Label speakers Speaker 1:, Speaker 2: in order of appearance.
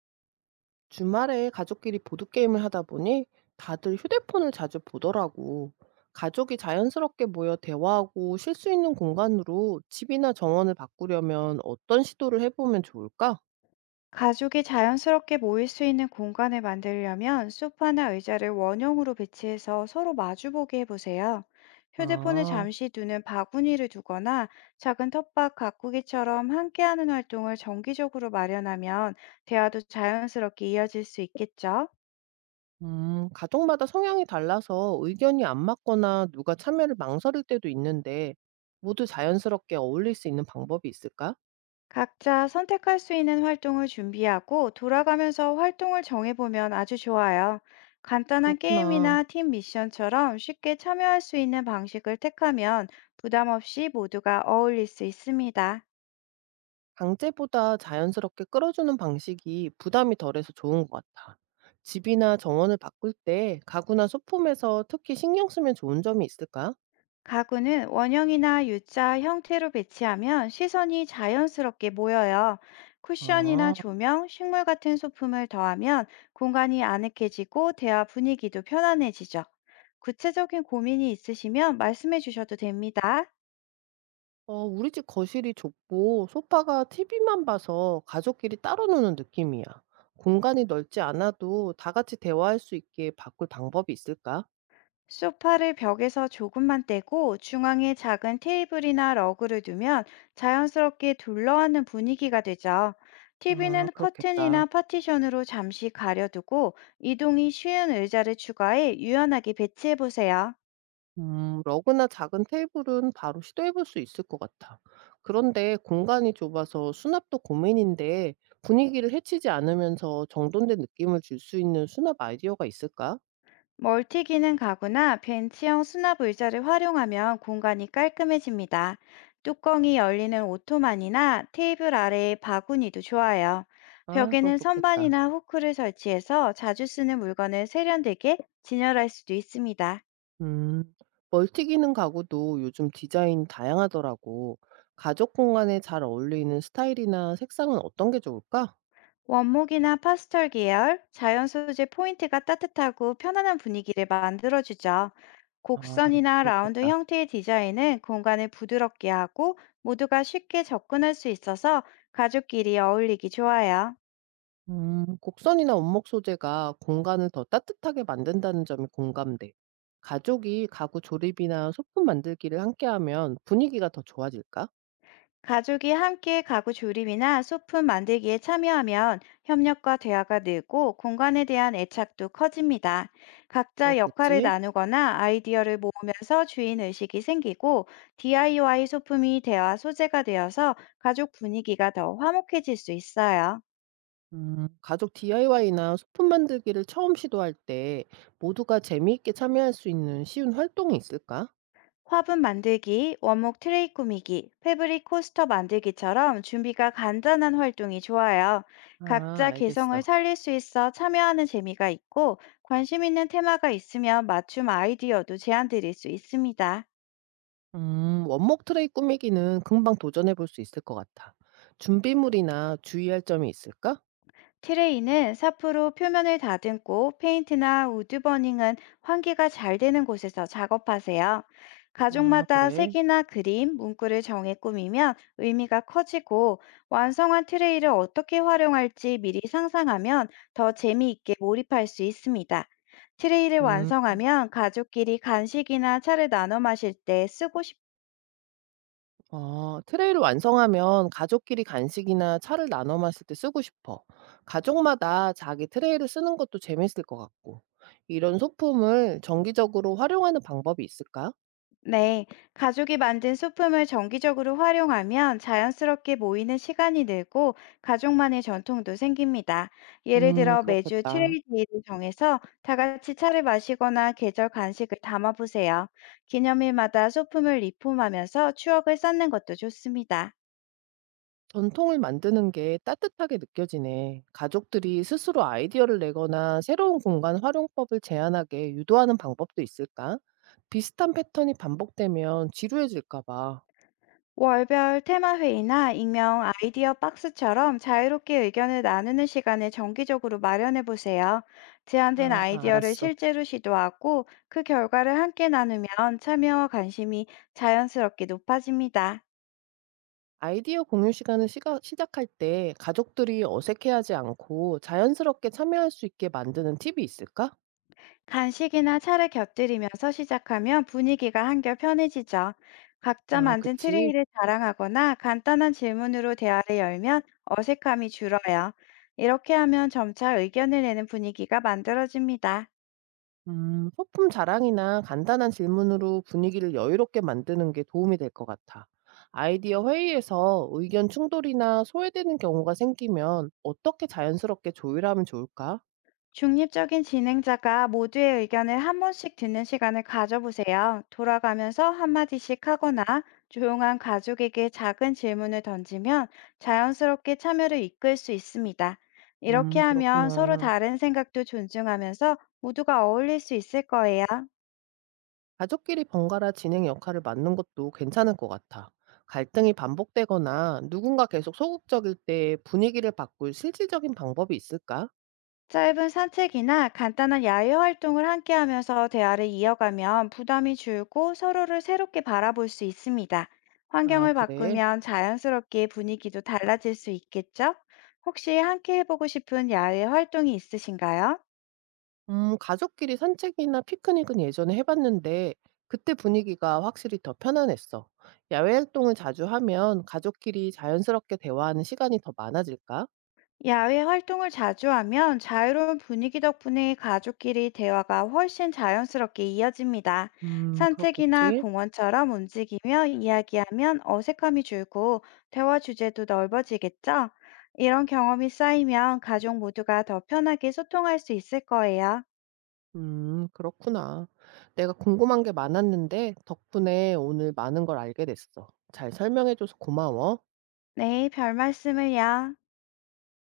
Speaker 1: 주말에 가족끼리 보드게임을 하다 보니 다들 휴대폰을 자주 보더라고. 가족이 자연스럽게 모여 대화하고 쉴 수 있는 공간으로 집이나 정원을 바꾸려면 어떤 시도를 해보면 좋을까?
Speaker 2: 가족이 자연스럽게 모일 수 있는 공간을 만들려면 소파나 의자를 원형으로 배치해서 서로 마주보게 해보세요. 휴대폰을
Speaker 1: 아,
Speaker 2: 잠시 두는 바구니를 두거나 작은 텃밭 가꾸기처럼 함께하는 활동을 정기적으로 마련하면 대화도 자연스럽게 이어질 수 있겠죠.
Speaker 1: 가족마다 성향이 달라서 의견이 안 맞거나 누가 참여를 망설일 때도 있는데 모두 자연스럽게 어울릴 수 있는 방법이 있을까?
Speaker 2: 각자 선택할 수 있는 활동을 준비하고 돌아가면서 활동을 정해보면 아주 좋아요. 간단한
Speaker 1: 그렇구나.
Speaker 2: 게임이나 팀 미션처럼 쉽게 참여할 수 있는 방식을 택하면 부담 없이 모두가 어울릴 수 있습니다.
Speaker 1: 강제보다 자연스럽게 끌어주는 방식이 부담이 덜해서 좋은 것 같아. 집이나 정원을 바꿀 때 가구나 소품에서 특히 신경 쓰면 좋은 점이 있을까?
Speaker 2: 가구는 원형이나 U자 형태로 배치하면 시선이 자연스럽게 모여요. 쿠션이나
Speaker 1: 아,
Speaker 2: 조명, 식물 같은 소품을 더하면 공간이 아늑해지고 대화 분위기도 편안해지죠. 구체적인 고민이 있으시면 말씀해 주셔도 됩니다.
Speaker 1: 어, 우리 집 거실이 좁고 소파가 TV만 봐서 가족끼리 따로 노는 느낌이야. 공간이 넓지 않아도 다 같이 대화할 수 있게 바꿀 방법이 있을까?
Speaker 2: 소파를 벽에서 조금만 떼고 중앙에 작은 테이블이나 러그를 두면 자연스럽게 둘러앉는 분위기가 되죠.
Speaker 1: 아,
Speaker 2: TV는
Speaker 1: 그렇겠다.
Speaker 2: 커튼이나 파티션으로 잠시 가려두고 이동이 쉬운 의자를 추가해 유연하게 배치해 보세요.
Speaker 1: 러그나 작은 테이블은 바로 시도해 볼 수 있을 것 같아. 그런데 공간이 좁아서 수납도 고민인데 분위기를 해치지 않으면서 정돈된 느낌을 줄 수 있는 수납 아이디어가 있을까?
Speaker 2: 멀티 기능 가구나 벤치형 수납 의자를 활용하면 공간이 깔끔해집니다. 뚜껑이 열리는 오토만이나 테이블 아래의 바구니도 좋아요.
Speaker 1: 아, 그거
Speaker 2: 벽에는
Speaker 1: 좋겠다.
Speaker 2: 선반이나 후크를 설치해서 자주 쓰는 물건을 세련되게 진열할 수도 있습니다.
Speaker 1: 음, 멀티기능 가구도 요즘 디자인 다양하더라고. 가족 공간에 잘 어울리는 스타일이나 색상은 어떤 게 좋을까?
Speaker 2: 원목이나 파스텔 계열, 자연 소재 포인트가 따뜻하고 편안한 분위기를 만들어주죠.
Speaker 1: 아,
Speaker 2: 곡선이나 라운드
Speaker 1: 그렇겠다.
Speaker 2: 형태의 디자인은 공간을 부드럽게 하고 모두가 쉽게 접근할 수 있어서 가족끼리 어울리기 좋아요.
Speaker 1: 곡선이나 원목 소재가 공간을 더 따뜻하게 만든다는 점이 공감돼. 가족이 가구 조립이나 소품 만들기를 함께하면 분위기가 더 좋아질까?
Speaker 2: 가족이 함께 가구 조립이나 소품 만들기에 참여하면 협력과 대화가 늘고 공간에 대한 애착도 커집니다. 각자 역할을
Speaker 1: 그렇겠지.
Speaker 2: 나누거나 아이디어를 모으면서 주인 의식이 생기고, DIY 소품이 대화 소재가 되어서 가족 분위기가 더 화목해질 수 있어요.
Speaker 1: 가족 DIY나 소품 만들기를 처음 시도할 때 모두가 재미있게 참여할 수 있는 쉬운 활동이 있을까?
Speaker 2: 화분 만들기, 원목 트레이 꾸미기, 패브릭 코스터 만들기처럼 준비가 간단한 활동이 좋아요.
Speaker 1: 아,
Speaker 2: 각자 개성을
Speaker 1: 알겠어.
Speaker 2: 살릴 수 있어 참여하는 재미가 있고, 관심 있는 테마가 있으면 맞춤 아이디어도 제안 드릴 수 있습니다.
Speaker 1: 원목 트레이 꾸미기는 금방 도전해 볼 수 있을 것 같아. 준비물이나 주의할 점이 있을까?
Speaker 2: 트레이는 사포로 표면을 다듬고, 페인트나 우드버닝은 환기가 잘 되는 곳에서 작업하세요.
Speaker 1: 아,
Speaker 2: 가족마다
Speaker 1: 그래.
Speaker 2: 색이나 그림, 문구를 정해 꾸미면 의미가 커지고, 완성한 트레이를 어떻게 활용할지 미리 상상하면 더 재미있게 몰입할 수 있습니다. 트레이를
Speaker 1: 음.
Speaker 2: 완성하면 가족끼리 간식이나 차를 나눠 마실 때 쓰고.
Speaker 1: 어, 트레이를 완성하면 가족끼리 간식이나 차를 나눠 마실 때 쓰고 싶어. 가족마다 자기 트레이를 쓰는 것도 재밌을 것 같고. 이런 소품을 정기적으로 활용하는 방법이 있을까?
Speaker 2: 네, 가족이 만든 소품을 정기적으로 활용하면 자연스럽게 모이는 시간이 늘고 가족만의 전통도 생깁니다. 예를 들어 매주
Speaker 1: 그렇겠다.
Speaker 2: 트레이데이를 정해서 다 같이 차를 마시거나 계절 간식을 담아보세요. 기념일마다 소품을 리폼하면서 추억을 쌓는 것도 좋습니다.
Speaker 1: 전통을 만드는 게 따뜻하게 느껴지네. 가족들이 스스로 아이디어를 내거나 새로운 공간 활용법을 제안하게 유도하는 방법도 있을까? 비슷한 패턴이 반복되면 지루해질까 봐.
Speaker 2: 월별 테마회의나 익명 아이디어 박스처럼 자유롭게 의견을 나누는 시간을 정기적으로 마련해 보세요. 제안된
Speaker 1: 아,
Speaker 2: 아이디어를
Speaker 1: 알았어.
Speaker 2: 실제로 시도하고 그 결과를 함께 나누면 참여와 관심이 자연스럽게 높아집니다.
Speaker 1: 아이디어 공유 시간을 시작할 때 가족들이 어색해하지 않고 자연스럽게 참여할 수 있게 만드는 팁이 있을까?
Speaker 2: 간식이나 차를 곁들이면서 시작하면 분위기가 한결 편해지죠. 각자
Speaker 1: 아,
Speaker 2: 만든
Speaker 1: 그치.
Speaker 2: 트레이를 자랑하거나 간단한 질문으로 대화를 열면 어색함이 줄어요. 이렇게 하면 점차 의견을 내는 분위기가 만들어집니다.
Speaker 1: 소품 자랑이나 간단한 질문으로 분위기를 여유롭게 만드는 게 도움이 될 것 같아. 아이디어 회의에서 의견 충돌이나 소외되는 경우가 생기면 어떻게 자연스럽게 조율하면 좋을까?
Speaker 2: 중립적인 진행자가 모두의 의견을 한 번씩 듣는 시간을 가져보세요. 돌아가면서 한마디씩 하거나 조용한 가족에게 작은 질문을 던지면 자연스럽게 참여를 이끌 수 있습니다. 이렇게 하면 서로
Speaker 1: 그렇구나.
Speaker 2: 다른 생각도 존중하면서 모두가 어울릴 수 있을 거예요.
Speaker 1: 가족끼리 번갈아 진행 역할을 맡는 것도 괜찮을 것 같아. 갈등이 반복되거나 누군가 계속 소극적일 때 분위기를 바꿀 실질적인 방법이 있을까?
Speaker 2: 짧은 산책이나 간단한 야외 활동을 함께 하면서 대화를 이어가면 부담이 줄고 서로를 새롭게 바라볼 수 있습니다.
Speaker 1: 아,
Speaker 2: 환경을
Speaker 1: 그래.
Speaker 2: 바꾸면 자연스럽게 분위기도 달라질 수 있겠죠? 혹시 함께 해보고 싶은 야외 활동이 있으신가요?
Speaker 1: 가족끼리 산책이나 피크닉은 예전에 해봤는데 그때 분위기가 확실히 더 편안했어. 야외 활동을 자주 하면 가족끼리 자연스럽게 대화하는 시간이 더 많아질까?
Speaker 2: 야외 활동을 자주 하면 자유로운 분위기 덕분에 가족끼리 대화가 훨씬 자연스럽게 이어집니다. 산책이나
Speaker 1: 그렇겠지.
Speaker 2: 공원처럼 움직이며 이야기하면 어색함이 줄고 대화 주제도 넓어지겠죠? 이런 경험이 쌓이면 가족 모두가 더 편하게 소통할 수 있을 거예요.
Speaker 1: 그렇구나. 내가 궁금한 게 많았는데 덕분에 오늘 많은 걸 알게 됐어. 잘 설명해줘서 고마워.
Speaker 2: 네, 별 말씀을요.